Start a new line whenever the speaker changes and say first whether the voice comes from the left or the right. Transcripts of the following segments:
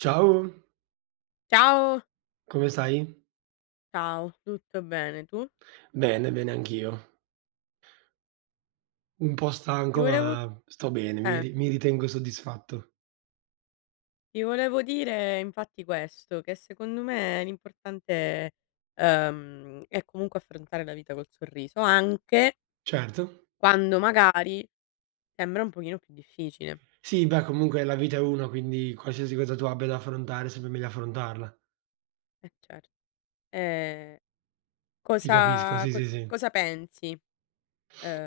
right: Ciao,
left: Ciao,
right: come stai?
left: ciao, tutto bene, tu?
right: Bene, bene anch'io. Un po'
left: Ti
right: stanco,
left: volevo
right: ma sto bene, mi
left: eh,
right: ri mi ritengo soddisfatto.
left: Ti volevo dire infatti questo, che secondo me l'importante, è comunque affrontare la vita col sorriso, anche
right: Certo.
left: quando magari sembra un pochino più difficile.
right: Sì, beh, comunque la vita è una, quindi qualsiasi cosa tu abbia da affrontare, è sempre meglio affrontarla.
left: Eh certo. Ehm,
right: Ti capisco,
left: cosa
right: sì, sì,
left: cos
right: sì.
left: cosa pensi?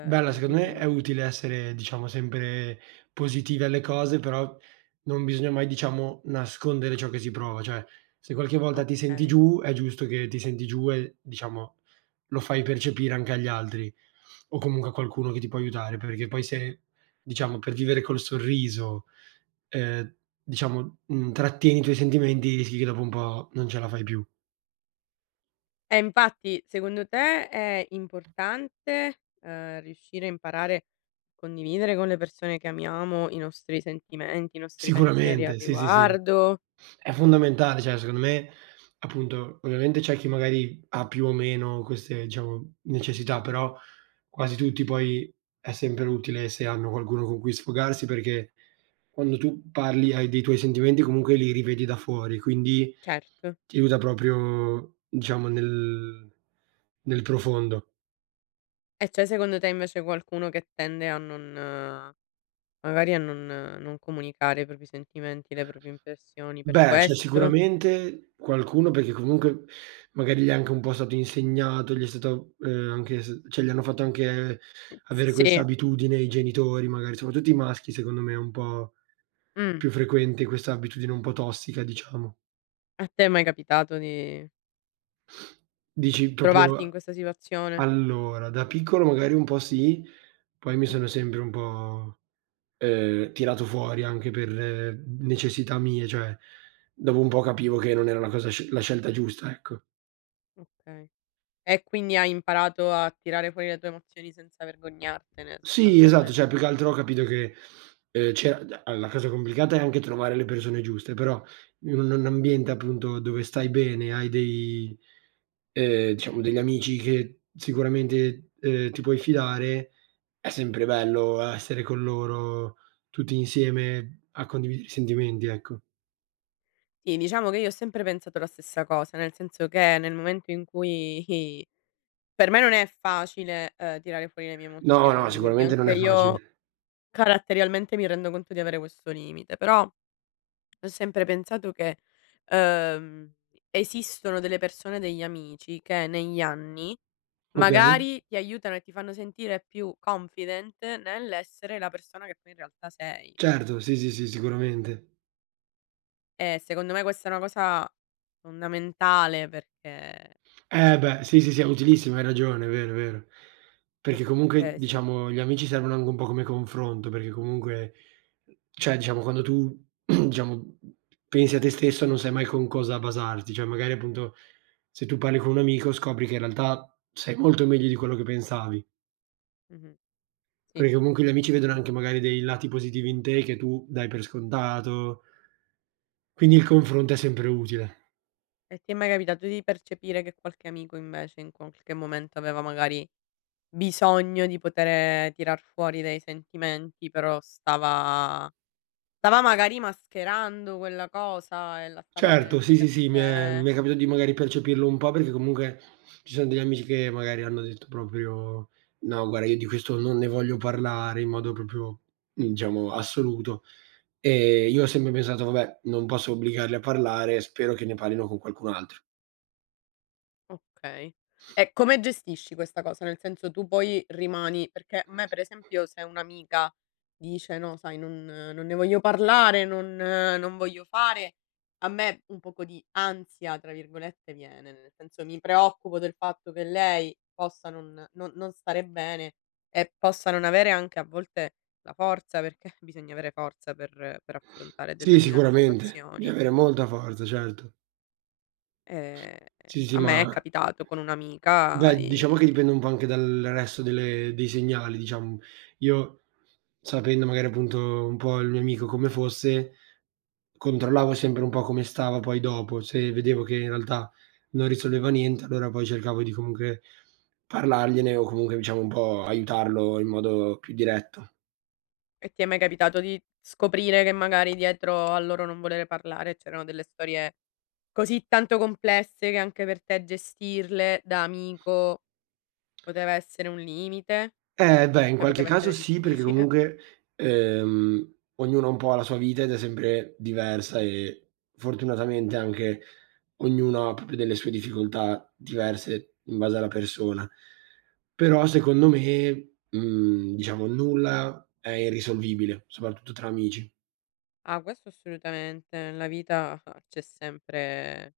right: Bella, secondo me
left: mhmm,
right: è utile essere, diciamo, sempre positivi alle cose, però non bisogna mai, diciamo, nascondere ciò che si prova. Cioè, se qualche volta ti senti
left: okay.
right: giù, è giusto che ti senti giù e, diciamo, lo fai percepire anche agli altri o comunque a qualcuno che ti può aiutare, perché poi se, diciamo, per vivere col sorriso, ehm, diciamo, trattieni i tuoi sentimenti, rischi che dopo un po' non ce la fai più.
left: Infatti, secondo te è importante, riuscire a imparare a condividere con le persone che amiamo i nostri sentimenti, i nostri pensieri al
right: Sicuramente, sì, sì, sì.
left: riguardo?
right: È fondamentale, cioè secondo me appunto, ovviamente c'è chi magari ha più o meno queste, diciamo, necessità, però quasi tutti poi è sempre utile se hanno qualcuno con cui sfogarsi, perché quando tu parli hai dei tuoi sentimenti comunque li rivedi da fuori, quindi
left: Certo.
right: ti aiuta proprio diciamo nel profondo.
left: E c'è secondo te invece qualcuno che tende a non magari a non non comunicare i propri sentimenti, le proprie impressioni per
right: Beh, c'è
left: questo?
right: sicuramente qualcuno perché comunque magari gli è anche un po' stato insegnato, gli è stato, anche s cioè gli hanno fatto anche avere questa
left: Sì.
right: abitudine i genitori magari, soprattutto i maschi secondo me è un po'
left: Mh.
right: più frequente questa abitudine un po' tossica diciamo.
left: A te è mai capitato di
right: Dici
left: trovarti in
right: proprio
left: questa situazione?
right: allora, da piccolo magari un po' sì, poi mi
left: Mh,
right: sono sempre un po', tirato fuori anche per necessità mie, cioè dopo un po' capivo che non era la cosa sc la scelta giusta, ecco.
left: okay. E quindi hai imparato a tirare fuori le tue emozioni senza vergognartene
right: Sì, esatto, cioè
left: sostanzialmente.
right: più che altro ho capito che, c'era d allora la cosa complicata è anche trovare le persone giuste, però in un ambiente appunto dove stai bene, hai dei diciamo degli amici che sicuramente, ti puoi fidare, è sempre bello essere con loro tutti insieme a condividere i sentimenti, ecco.
left: Sì, diciamo che io ho sempre pensato la stessa cosa, nel senso che nel momento in cui per me non è facile, tirare fuori le mie
right: No, no,
left: emozioni, quindi
right: sicuramente non
left: anche
right: è
left: io
right: facile.
left: caratterialmente mi rendo conto di avere questo limite, però ho sempre pensato che, ehm, esistono delle persone, degli amici che negli anni
right: Okay.
left: magari ti aiutano e ti fanno sentire più confident nell'essere la persona che poi in realtà sei.
right: Certo, sì, sì, sì, sicuramente.
left: Secondo me questa è una cosa fondamentale perché
right: Eh beh, sì, sì, sì, è utilissimo, hai ragione, è vero, è vero. Perché comunque,
left: perché sì,
right: diciamo, gli amici servono anche un po' come confronto, perché comunque cioè, diciamo, quando tu, diciamo, pensi a te stesso non sai mai con cosa basarti, cioè magari appunto se tu parli con un amico scopri che in realtà sei molto meglio di quello che pensavi,
left: mh-mh, sì,
right: perché comunque gli amici
left: questo
right: vedono anche
left: assolutamen.
right: magari dei lati positivi in te che tu dai per scontato, quindi il confronto è sempre utile.
left: E ti è mai capitato di percepire che qualche amico invece in qualche momento aveva magari bisogno di poter tirar fuori dei sentimenti, però stava magari mascherando quella cosa e la stava
right: Certo,
left: tenendo
right: sì, sì,
left: per
right: sì, mi è
left: sé?
right: mi è capitato di magari percepirlo un po' perché comunque ci sono degli amici che magari hanno detto proprio: "No, guarda io di questo non ne voglio parlare", in modo proprio, diciamo, assoluto. E io ho sempre pensato: "Vabbè, non posso obbligarli a parlare, spero che ne parlino con qualcun altro".
left: Okay. E come gestisci questa cosa? Nel senso, tu poi rimani perché a me per esempio se un'amica dice: "No sai non ne voglio parlare, non voglio fare", a me un poco di "ansia" tra virgolette viene, nel senso mi preoccupo del fatto che lei possa non stare bene e possa non avere anche a volte la forza, perché bisogna avere forza per affrontare
right: Sì,
left: determinate
right: sicuramente, bisogna
left: situazioni.
right: avere molta forza, certo.
left: Ehm,
right: Sì, sì,
left: a me è
right: ma
left: capitato con un'amica
right: beh, diciamo
left: di.
right: che dipende un po' anche dal resto delle dei segnali, diciamo. Io, sapendo magari appunto un po' il mio amico come fosse, controllavo sempre un po' come stava poi dopo. Se vedevo che in realtà non risolveva niente, allora poi cercavo di comunque parlargliene o comunque diciamo un po' aiutarlo in modo più diretto.
left: E ti è mai capitato di scoprire che magari dietro al loro non volere parlare c'erano delle storie così tanto complesse che anche per te gestirle da amico poteva essere un limite?
right: Eh beh, in
left: Cioè
right: qualche
left: poteva
right: caso
left: essere
right: sì, perché
left: difficile?
right: comunque, ognuno un po' ha la sua vita ed è sempre diversa e fortunatamente anche ognuno ha proprio delle sue difficoltà diverse in base alla persona. Però secondo me, diciamo nulla è irrisolvibile, soprattutto tra amici.
left: Ah, questo assolutamente. Nella vita ah,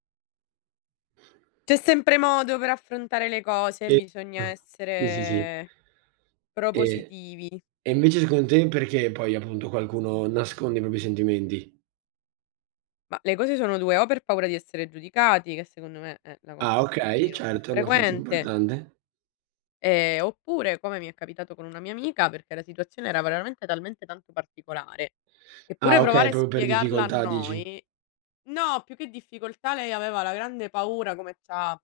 left: c'è sempre modo per affrontare le cose,
right: E
left: bisogna
right: sì, sì, sì.
left: essere
right: E
left: propositivi.
right: e invece secondo te perché poi appunto qualcuno nasconde i propri sentimenti?
left: Ma le cose sono 2: o per paura di essere giudicati, che secondo me è la cosa
right: Ah,
left: anche un
right: okay,
left: pochino più
right: certo, è una cosa
left: frequente.
right: importante.
left: Oppure, come mi è capitato con una mia amica, perché la situazione era veramente talmente tanto particolare, che
right: Ah,
left: pure
right: okay,
left: provare a
right: proprio per
left: spiegarla a
right: difficoltà dici.
left: noi no, più che difficoltà lei aveva la grande paura, come c'ha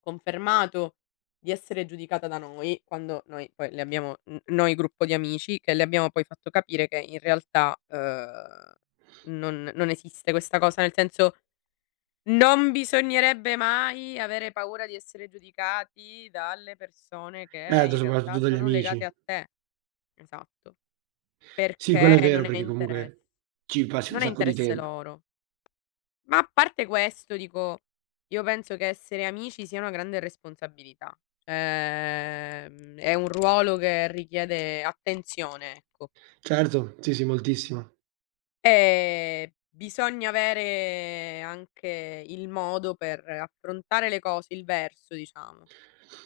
left: confermato, di essere giudicata da noi, quando noi poi le abbiamo n noi gruppo di amici, che le abbiamo poi fatto capire che in realtà, non esiste questa cosa, nel senso non bisognerebbe mai avere paura di essere giudicati dalle persone che
right: Certo,
left: in
right: soprattutto
left: realtà
right: dagli
left: sono
right: amici.
left: legate a te. Esatto,
right: Sì, quello è
left: perché
right: vero
left: non è
right: perché
left: interess
right: comunque ci passi un
left: non è
right: sacco di
left: interesse
right: tempo.
left: loro. Ma a parte questo dico, io penso che essere amici sia una grande responsabilità. È un ruolo che richiede attenzione, ecco.
right: Certo, sì, sì, moltissimo.
left: Bisogna avere anche il modo per affrontare le cose, il verso diciamo.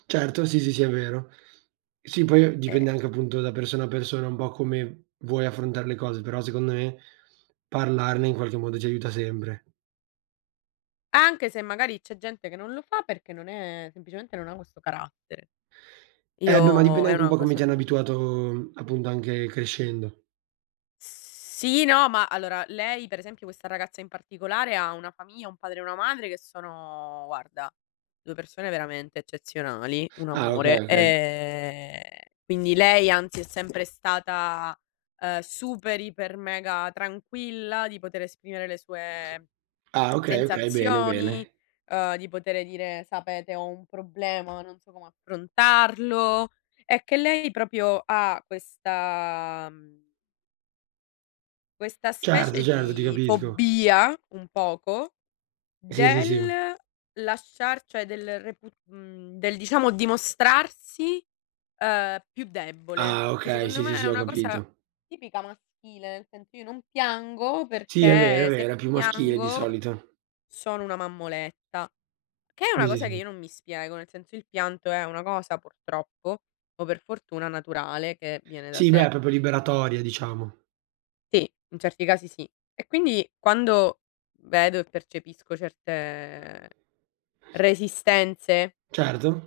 right: Certo, sì, sì, sì, è vero. Sì, poi dipende
left: Ehm.
right: anche appunto da persona a persona un po' come vuoi affrontare le cose, però secondo me parlarne in qualche modo ti aiuta sempre.
left: Anche se magari c'è gente che non lo fa perché non è semplicemente non ha questo carattere.
right: Eh beh, ma
left: Io
right: dipende
left: è
right: anche un
left: una
right: po' come ti
left: cosa
right: hanno
left: che
right: abituato appunto anche crescendo.
left: sì, no, ma allora lei per esempio questa ragazza in particolare ha una famiglia, un padre e una madre che sono guarda, 2 persone veramente eccezionali, un
right: Ah, okay,
left: amore.
right: okay.
left: Quindi lei anzi è sempre stata, super, iper, mega tranquilla di poter esprimere le sue
right: Ah, okay, okay, bene,
left: sensazioni,
right: bene.
left: di potere dire: "Sapete, ho un problema, non so come affrontarlo." È che lei proprio ha questa questa
right: Certo,
left: specie
right: certo, ti
left: di
right: capisco.
left: fobia, un poco,
right: Sì, sì, sì.
left: del lasciar cioè del repu del diciamo dimostrarsi, più debole,
right: Ah,
left: che
right: okay,
left: secondo
right: sì, sì,
left: me è
right: sì, ho
left: una cosa
right: capito.
left: tipica maschile, nel senso io non piango
right: Sì, è vero, è
left: perché se
right: vero, è più maschile di
left: piango
right: solito.
left: sono una mammoletta. Che è una
right: Sì, sì,
left: cosa che io
right: sì.
left: non mi spiego, nel senso il pianto è una cosa purtroppo, o per fortuna, naturale che viene da
right: Sì, beh, è
left: sé.
right: proprio liberatoria diciamo.
left: Sì, in certi casi sì. E quindi quando vedo e percepisco certe resistenze,
right: Certo.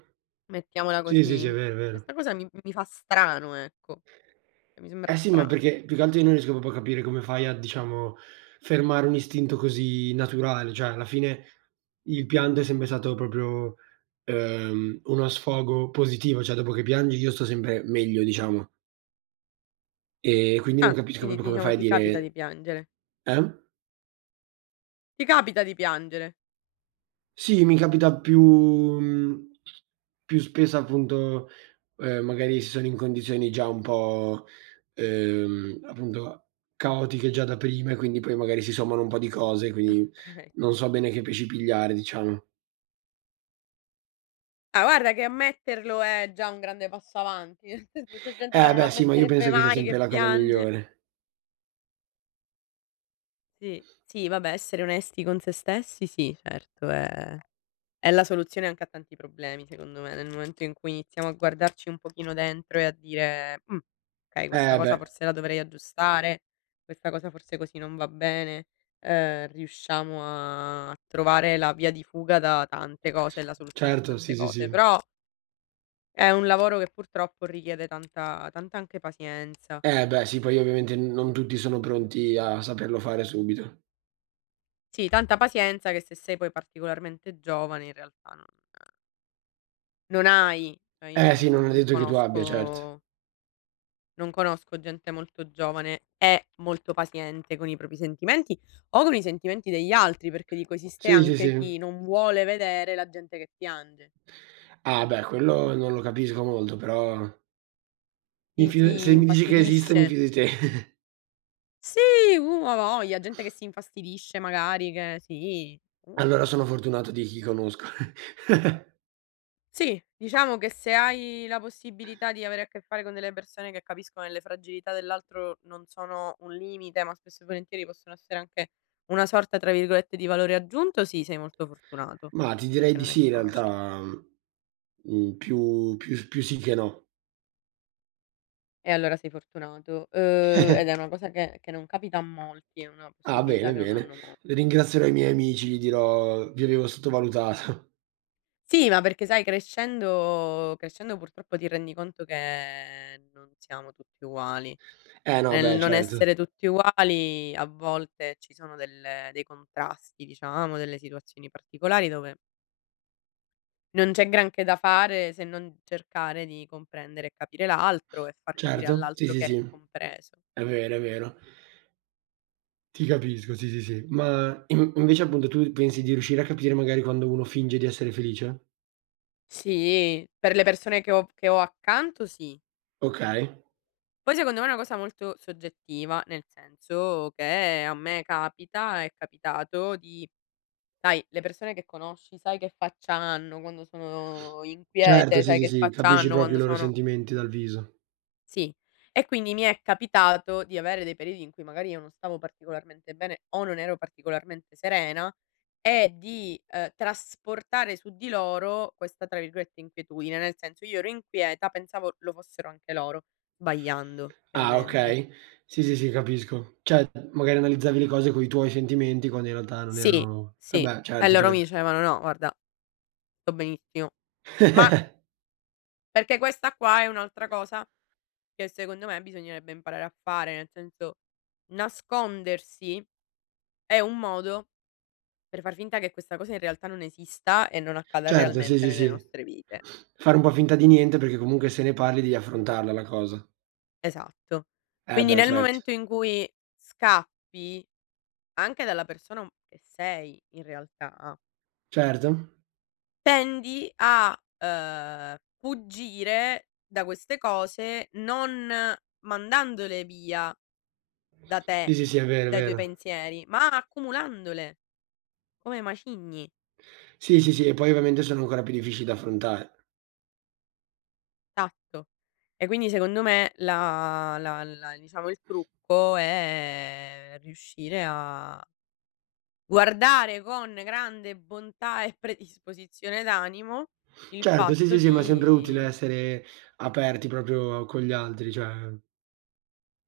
left: mettiamola
right: Sì, sì, sì, è
left: così,
right: vero, è vero.
left: questa cosa mi fa strano, ecco, cioè mi sembra
right: Eh sì, ma
left: strana.
right: perché più che altro io non riesco proprio a capire come fai a, diciamo, fermare un istinto così naturale, cioè alla fine il pianto è sempre stato proprio, uno sfogo positivo, cioè dopo che piangi io sto sempre meglio diciamo. E quindi non
left: Ah,
right: capisco
left: quindi
right: proprio
left: ti
right: come
left: diciamo
right: fai a
left: ti capita di
right: dire,
left: piangere.
right: eh?
left: Ti capita di piangere.
right: Sì, mi capita più spesso appunto, magari se sono in condizioni già un po', appunto caotiche già da prima e quindi poi magari si sommano un po' di cose, quindi
left: Okay.
right: non so bene che pesci pigliare, diciamo.
left: Ah, guarda che ammetterlo è già un grande passo avanti, nel senso c'è gente che
right: Eh
left: non
right: beh sì, ma io penso
left: ammetterebbe
right: che sia
left: mai
right: sempre
left: che
right: la cosa
left: piange.
right: migliore.
left: Sì, sì, vabbè, essere onesti con se stessi sì, certo, è la soluzione anche a tanti problemi, secondo me, nel momento in cui iniziamo a guardarci un pochino dentro e a dire: okay, questa
right: Eh
left: cosa
right: beh,
left: forse la dovrei aggiustare, questa cosa forse così non va bene", riusciamo a trovare la via di fuga da tante cose e la soluzione a
right: certo, sì,
left: tante
right: sì,
left: cose.
right: sì.
left: Però è un lavoro che purtroppo richiede tanta tanta anche pazienza.
right: Eh beh sì, poi ovviamente non tutti sono pronti a saperlo fare subito.
left: Sì, tanta pazienza che se sei poi particolarmente giovane in realtà non. Non hai cioè io
right: Eh sì, non è
left: non
right: detto che tu abbia, certo.
left: conosco non conosco gente molto giovane e molto paziente con i propri sentimenti o con i sentimenti degli altri, perché dico esiste
right: Sì, sì,
left: anche
right: sì.
left: chi non vuole vedere la gente che piange,
right: Ah beh, quello non lo capisco molto, però mi
left: chi
right: fido
left: si
right: se mi dici che esiste, mi
left: infastidisce.
right: fido di te.
left: Sì, a voglia, gente che si infastidisce magari che sì. Uh.
right: Allora sono fortunato di chi conosco.
left: Sì, diciamo che se hai la possibilità di avere a che fare con delle persone che capiscono che le fragilità dell'altro non sono un limite, ma spesso e volentieri possono essere anche una sorta, tra virgolette, di valore aggiunto, sì, sei molto fortunato,
right: Ma ti direi
left: perché
right: di
left: non è
right: sì in
left: facile.
right: realtà, mhmm, più sì che no.
left: E allora sei fortunato. Ed è una cosa che non capita a molti, è una
right: Ah,
left: possibilità
right: bene,
left: che non
right: bene.
left: hanno molti.
right: Ringrazierò i miei amici, gli dirò: "Vi avevo sottovalutato."
left: Sì, ma perché sai crescendo crescendo purtroppo ti rendi conto che non siamo tutti uguali.
right: Eh no,
left: Nel
right: beh
left: non
right: certo.
left: essere tutti uguali a volte ci sono delle dei contrasti diciamo, delle situazioni particolari dove non c'è granché da fare se non cercare di comprendere e capire l'altro e far capire
right: Certo, sì,
left: all'altro
right: sì,
left: che
right: sì,
left: è compreso.
right: è vero, è vero. Ti capisco, sì, sì, sì. Ma in invece appunto tu pensi di riuscire a capire magari quando uno finge di essere felice?
left: Sì, per le persone che ho accanto sì.
right: Okay.
left: Poi secondo me è una cosa molto soggettiva, nel senso che a me capita, è capitato di sai le persone che conosci, sai che faccia hanno quando sono
right: Certo,
left: inquiete,
right: sì,
left: sai
right: sì,
left: che
right: sì,
left: faccia
right: capisci
left: hanno
right: proprio i
left: quando
right: loro
left: sono
right: sentimenti dal viso.
left: sì. E quindi mi è capitato di avere dei periodi in cui magari io non stavo particolarmente bene o non ero particolarmente serena e di, trasportare su di loro questa, tra virgolette, "inquietudine", nel senso io ero inquieta, pensavo lo fossero anche loro, sbagliando
right: Ah,
left: chiaramente.
right: okay. Sì, sì, sì, capisco. Cioè, magari analizzavi le cose coi tuoi sentimenti quando in realtà non
left: Sì,
right: erano,
left: sì.
right: vabbè,
left: E
right: certo,
left: loro mi
right: certo.
left: dicevano: "No, guarda, sto benissimo". Ma perché questa qua è un'altra cosa che secondo me bisognerebbe imparare a fare, nel senso nascondersi è un modo per far finta che questa cosa in realtà non esista e non accada
right: Certo, sì,
left: realmente
right: sì,
left: nelle
right: sì.
left: nostre vite.
right: Fare un po' finta di niente perché comunque se ne parli devi affrontarla la cosa.
left: Esatto.
right: Eh
left: Quindi
right: beh,
left: nel
right: certo.
left: momento in cui scappi anche dalla persona un che sei in realtà,
right: Certo.
left: tendi a, fuggire da queste cose non mandandole via da
right: Sì,
left: te,
right: sì, sì, è vero, è
left: dai tuoi
right: vero.
left: pensieri, ma accumulandole come macigni.
right: Sì, sì, sì, e poi ovviamente sono ancora più difficili da affrontare.
left: Esatto. E quindi secondo me la diciamo il trucco è riuscire a guardare con grande bontà e predisposizione d'animo il
right: Certo, sì, sì,
left: fatto
right: sì, ma è sempre utile
left: di
right: essere aperti proprio con gli altri, cioè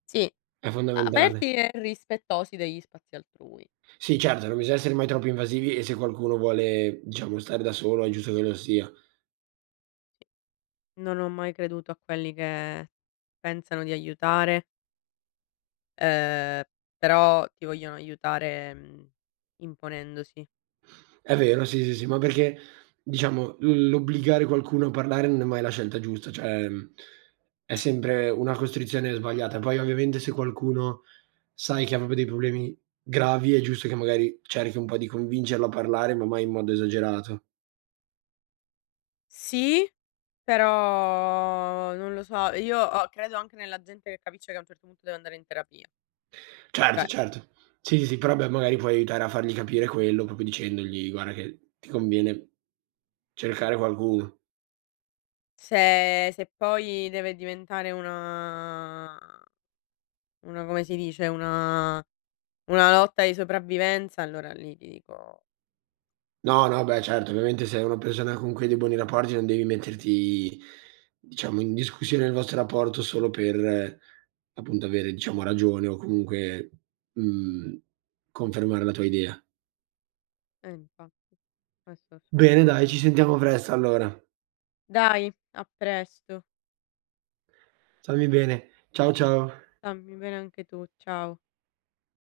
left: sì,
right: è fondamentale.
left: aperti e rispettosi degli spazi altrui.
right: Sì certo, non bisogna essere mai troppo invasivi e se qualcuno vuole, diciamo, stare da solo è giusto che lo sia.
left: Non ho mai creduto a quelli che pensano di aiutare, ehm, però ti vogliono aiutare, imponendosi.
right: È vero, sì, sì, sì, ma perché diciamo l'obbligare qualcuno a parlare non è mai la scelta giusta, cioè, è sempre una costrizione sbagliata. Poi ovviamente se qualcuno sai che ha proprio dei problemi gravi, è giusto che magari cerchi un po' di convincerlo a parlare, ma mai in modo esagerato.
left: Sì. Però non lo so, io ho credo anche nella gente che capisce che a un certo punto deve andare in terapia.
right: Certo,
left: Cioè,
right: certo. Sì, sì, sì, però beh, magari puoi aiutare a fargli capire quello, proprio dicendogli: "Guarda che ti conviene cercare qualcuno."
left: se se poi deve diventare una come si dice, una lotta di sopravvivenza, allora lì ti dico
right: No, no, beh certo, ovviamente se è una persona con cui hai dei buoni rapporti non devi metterti, diciamo, in discussione il vostro rapporto solo per, appunto, avere, diciamo, ragione o comunque, mhmm, confermare la tua idea.
left: eh infatti, questo
right: Bene dai, ci
left: assolutamente.
right: sentiamo presto allora.
left: Dai, a presto.
right: Stammi bene. Ciao, ciao.
left: Stammi bene anche tu, ciao.